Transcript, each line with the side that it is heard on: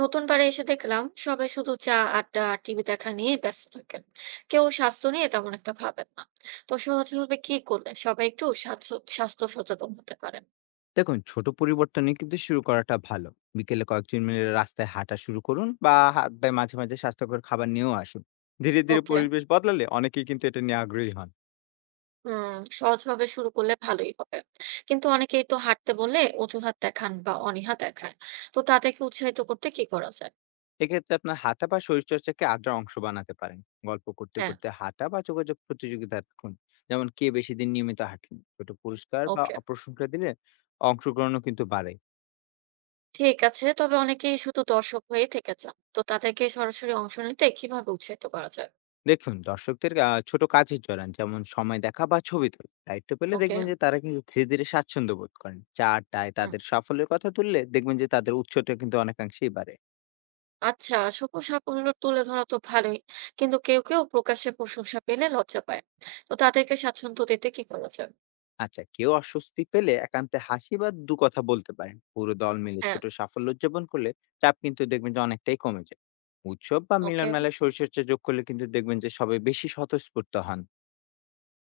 right: নতুন পাড়ে এসে দেখলাম সবাই শুধু চা আড্ডা আর টিভি দেখা নিয়ে ব্যস্ত থাকেন। কেউ স্বাস্থ্য নিয়ে তেমন একটা ভাবেন না। তো সহজভাবে কি করলে সবাই একটু স্বাস্থ্য স্বাস্থ্য সচেতন হতে পারেন?
left: দেখুন, ছোট পরিবর্তনে কিন্তু শুরু করাটা ভালো। বিকেলে কয়েকজন মিলে রাস্তায় হাঁটা শুরু করুন বা হাঁটায় মাঝে মাঝে স্বাস্থ্যকর খাবার নিয়েও আসুন। ধীরে ধীরে
right: ওকে।
left: পরিবেশ বদলালে অনেকেই কিন্তু এটা নিয়ে আগ্রহী হন।
right: হুম। সহজভাবে শুরু করলে ভালোই হবে, কিন্তু অনেকেই তো হাঁটতে বললে অজুহাত দেখান বা অনীহা দেখায়। তো তাদেরকে উৎসাহিত করতে কি করা যায়?
left: এক্ষেত্রে আপনার হাঁটা বা শরীরচর্চাকে আড্ডার অংশ বানাতে পারেন। গল্প করতে
right: হ্যাঁ।
left: করতে হাঁটা বা যোগাযোগ প্রতিযোগিতা রাখুন, যেমন কে বেশি দিন নিয়মিত হাঁটলেন, ছোট পুরস্কার বা
right: ওকে।
left: অপ্রশংসা দিলে অংশগ্রহণও কিন্তু বাড়ে।
right: ঠিক আছে, তবে অনেকেই শুধু দর্শক হয়ে থেকে যান। তো তাদেরকে সরাসরি অংশ নিতে কিভাবে উৎসাহিত করা যায়?
left: দেখুন, দর্শকদের ছোট কাজের জড়ান, যেমন সময় দেখা বা ছবি তোলা দায়িত্ব পেলে
right: ওকে।
left: দেখবেন যে তারা কিন্তু ধীরে ধীরে স্বাচ্ছন্দ্য বোধ করেন। চা আড্ডায়
right: হুম।
left: তাদের সাফল্যের কথা তুললে দেখবেন যে তাদের উৎসটা কিন্তু অনেকাংশেই বাড়ে।
right: আচ্ছা, অসংখ্য সাফল্য তুলে ধরা তো ভালোই। কিন্তু কেউ কেউ প্রকাশ্যে প্রশংসা পেলে লজ্জা পায়। তো তাদেরকে স্বাচ্ছন্দ্য দিতে কি করা যায়?
left: আচ্ছা, কেউ অস্বস্তি পেলে একান্তে হাসি বা দু কথা বলতে পারেন। পুরো দল মিলে
right: হ্যাঁ।
left: ছোট সাফল্য উদযাপন করলে চাপ কিন্তু দেখবেন যে অনেকটাই কমে যায়। উৎসব বা
right: ওকে।
left: মিলন মেলায় শরীরচর্চা যোগ করলে কিন্তু দেখবেন যে সবাই বেশি স্বতঃস্ফূর্ত হন।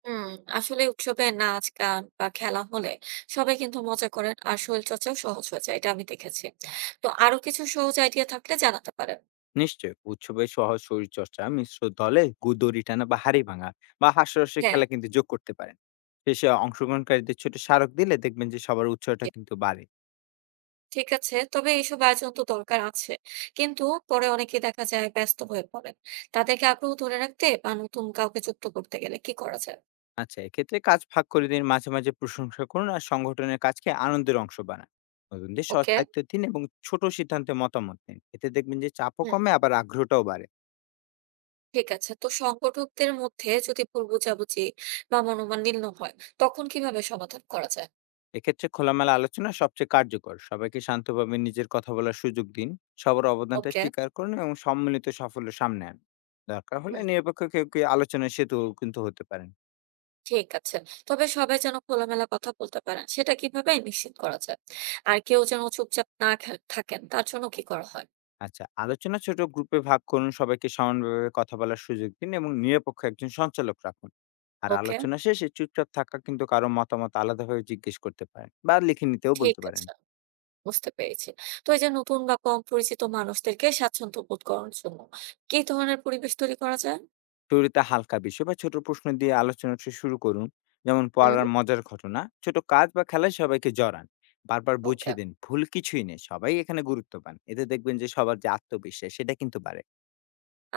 right: হুম। আসলে উৎসবে নাচ, গান বা খেলা হলে সবাই কিন্তু মজা করেন আর শরীরচর্চাও সহজ হয়ে যায়। এটা আমি দেখেছি। তো আরো কিছু সহজ আইডিয়া থাকলে জানাতে পারেন।
left: নিশ্চয়ই, উৎসবে সহজ শরীরচর্চা, মিশ্র দলে দড়ি টানা বা হাড়ি ভাঙা বা হাস্যরসে
right: হ্যাঁ।
left: খেলা কিন্তু যোগ করতে পারেন। শেষে অংশগ্রহণকারীদের ছোট স্মারক দিলে দেখবেন যে সবার উৎসাহটা
right: জি।
left: কিন্তু বাড়ে।
right: ঠিক আছে, তবে এইসব আয়োজন তো দরকার আছে। কিন্তু পরে অনেকেই দেখা যায় ব্যস্ত হয়ে পড়েন। তাদেরকে আগ্রহ ধরে রাখতে বা নতুন কাউকে যুক্ত করতে গেলে কি করা যায়?
left: আচ্ছা, এক্ষেত্রে কাজ ভাগ করে দিন, মাঝে মাঝে প্রশংসা করুন আর সংগঠনের কাজকে আনন্দের অংশ বানান। নতুনদের সৎ
right: ওকে।
left: দায়িত্ব দিন এবং ছোট সিদ্ধান্তে মতামত নিন, এতে দেখবেন যে চাপও
right: হুম।
left: কমে আবার আগ্রহটাও বাড়ে।
right: ঠিক আছে। তো সংগঠকদের মধ্যে যদি ভুল বোঝাবুঝি বা মনোমালিন্য হয়, তখন কিভাবে সমাধান করা যায়?
left: এক্ষেত্রে খোলামেলা আলোচনা সবচেয়ে কার্যকর। সবাইকে শান্তভাবে নিজের কথা বলার সুযোগ দিন। সবার অবদানটা
right: ওকে।
left: স্বীকার করুন এবং সম্মিলিত সাফল্য সামনে আনুন। দরকার হলে
right: হুম।
left: নিরপেক্ষ কেউ কেউ আলোচনার সেতু কিন্তু হতে পারেন।
right: ঠিক আছে। তবে সবাই যেন খোলামেলা কথা বলতে পারেন, সেটা কিভাবে নিশ্চিত করা যায়? আর কেউ যেন চুপচাপ না থাকেন, তার জন্য কি করা হয়?
left: আচ্ছা, আলোচনা ছোট গ্রুপে ভাগ করুন, সবাইকে সমানভাবে কথা বলার সুযোগ দিন এবং নিরপেক্ষ একজন সঞ্চালক রাখুন। আর
right: ওকে।
left: আলোচনা শেষে চুপচাপ থাকা কিন্তু কারো মতামত আলাদাভাবে জিজ্ঞেস করতে পারেন বা লিখে নিতেও
right: ঠিক
left: বলতে পারেন।
right: আছে, বুঝতে পেরেছি। তো এই যে নতুন বা কম পরিচিত মানুষদেরকে স্বাচ্ছন্দ্য বোধ করানোর জন্য কি ধরনের পরিবেশ তৈরি করা যায়?
left: শুরুতে হালকা বিষয় বা ছোট প্রশ্ন দিয়ে আলোচনাটা শুরু করুন, যেমন
right: হুম।
left: পড়ার মজার ঘটনা, ছোট কাজ বা খেলায় সবাইকে জড়ান। বারবার
right: ওকে।
left: বুঝিয়ে দিন ভুল কিছুই নেই, সবাই এখানে গুরুত্ব পান, এতে দেখবেন যে সবার যে আত্মবিশ্বাস সেটা কিন্তু বাড়ে।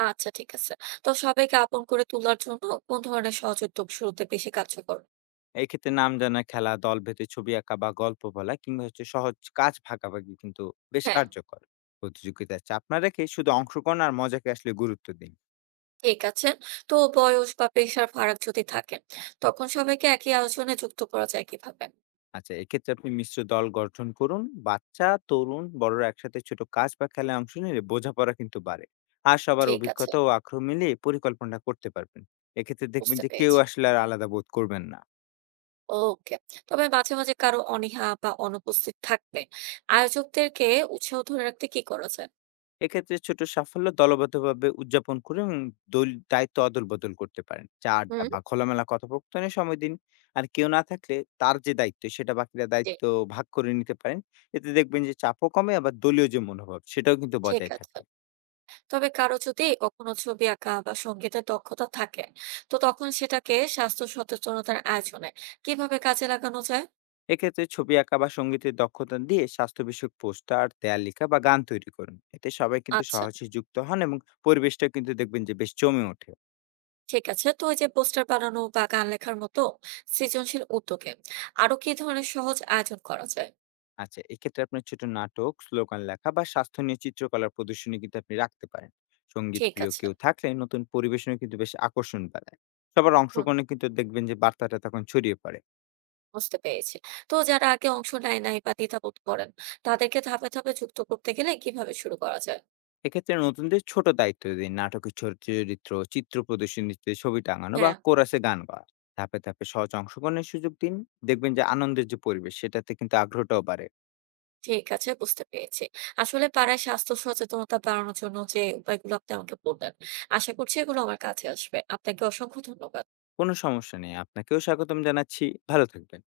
right: আচ্ছা, ঠিক আছে। তো সবাইকে আপন করে তোলার জন্য কোন ধরনের সহজ উদ্যোগ শুরুতে বেশি কার্যকর?
left: এই ক্ষেত্রে নাম জানা খেলা, দল ভেদে ছবি আঁকা বা গল্প বলা কিংবা সহজ কাজ ভাগাভাগি কিন্তু বেশ
right: হ্যাঁ।
left: কার্যকর। প্রতিযোগিতার চাপ না রেখে শুধু অংশগ্রহণ আর মজাকে আসলে গুরুত্ব দিন।
right: ঠিক আছে। তো বয়স বা পেশার ফারাক যদি থাকে, তখন সবাইকে একই আলোচনায় যুক্ত করা যায় কিভাবে?
left: আচ্ছা, এক্ষেত্রে আপনি মিশ্র দল গঠন করুন। বাচ্চা, তরুণ, বড়রা একসাথে ছোট কাজ বা খেলায় অংশ নিলে বোঝাপড়া কিন্তু বাড়ে। আর সবার
right: ঠিক আছে,
left: অভিজ্ঞতা ও আগ্রহ মিলিয়ে পরিকল্পনা করতে পারবেন। এক্ষেত্রে দেখবেন
right: বুঝতে
left: যে কেউ
right: পেরেছি।
left: আসলে আর আলাদা বোধ করবেন না।
right: ওকে। তবে মাঝে মাঝে কারো অনীহা বা অনুপস্থিত থাকবে, আয়োজকদেরকে উৎসাহ ধরে রাখতে কি করা যায়?
left: এক্ষেত্রে ছোট সাফল্য দলবদ্ধভাবে উদযাপন করে এবং দল দায়িত্ব অদল-বদল করতে পারেন। চা আড্ডা
right: হুম।
left: বা খোলামেলা কথোপকথনে সময় দিন। আর কেউ না থাকলে তার যে দায়িত্ব সেটা বাকিরা
right: জি।
left: দায়িত্ব ভাগ করে নিতে পারেন। এতে দেখবেন যে চাপও কমে আবার দলীয় যে মনোভাব সেটাও কিন্তু
right: ঠিক
left: বজায়
right: আছে,
left: থাকে।
right: তবে কারো যদি কখনো ছবি আঁকা বা সঙ্গীতের দক্ষতা থাকে, তো তখন সেটাকে স্বাস্থ্য সচেতনতার আয়োজনে কিভাবে কাজে লাগানো যায়?
left: এক্ষেত্রে ছবি আঁকা বা সঙ্গীতের দক্ষতা দিয়ে স্বাস্থ্য বিষয়ক পোস্টার, দেয়াল লেখা বা গান তৈরি করুন, এতে সবাই কিন্তু
right: আচ্ছা।
left: সহজে যুক্ত হন এবং পরিবেশটা কিন্তু দেখবেন যে বেশ জমে ওঠে।
right: ঠিক আছে, তো ওই যে পোস্টার বানানো বা গান লেখার মতো সৃজনশীল উদ্যোগে আরো কি ধরনের সহজ আয়োজন করা যায়?
left: আচ্ছা, এক্ষেত্রে আপনার ছোট নাটক, স্লোগান লেখা বা স্বাস্থ্য নিয়ে চিত্রকলার প্রদর্শনী কিন্তু আপনি রাখতে পারেন। সঙ্গীত
right: ঠিক
left: প্রিয়
right: আছে।
left: কেউ থাকলে নতুন পরিবেশনে কিন্তু বেশ আকর্ষণ বাড়ায়। সবার
right: হুম।
left: অংশগ্রহণে কিন্তু দেখবেন যে বার্তাটা তখন ছড়িয়ে পড়ে।
right: বুঝতে পেরেছি। তো যারা আগে অংশ নেয় নাই বা দ্বিধাবোধ করেন, তাদেরকে ধাপে ধাপে যুক্ত করতে গেলে কিভাবে শুরু করা যায়?
left: এক্ষেত্রে নতুনদের ছোট দায়িত্ব দিন, নাটকের ছোট চরিত্র, চিত্র প্রদর্শনীতে ছবি টাঙানো বা
right: হ্যাঁ।
left: কোরাসে গান গাওয়া, ধাপে ধাপে সহজ অংশগ্রহণের সুযোগ দিন। দেখবেন যে আনন্দের যে পরিবেশ সেটাতে কিন্তু আগ্রহটাও বাড়ে।
right: ঠিক আছে, বুঝতে পেরেছি। আসলে পাড়ায় স্বাস্থ্য সচেতনতা বাড়ানোর জন্য যে উপায়গুলো আপনি আমাকে বললেন, আশা করছি এগুলো আমার কাছে আসবে। আপনাকে অসংখ্য ধন্যবাদ।
left: কোনো সমস্যা নেই, আপনাকেও স্বাগতম জানাচ্ছি। ভালো থাকবেন।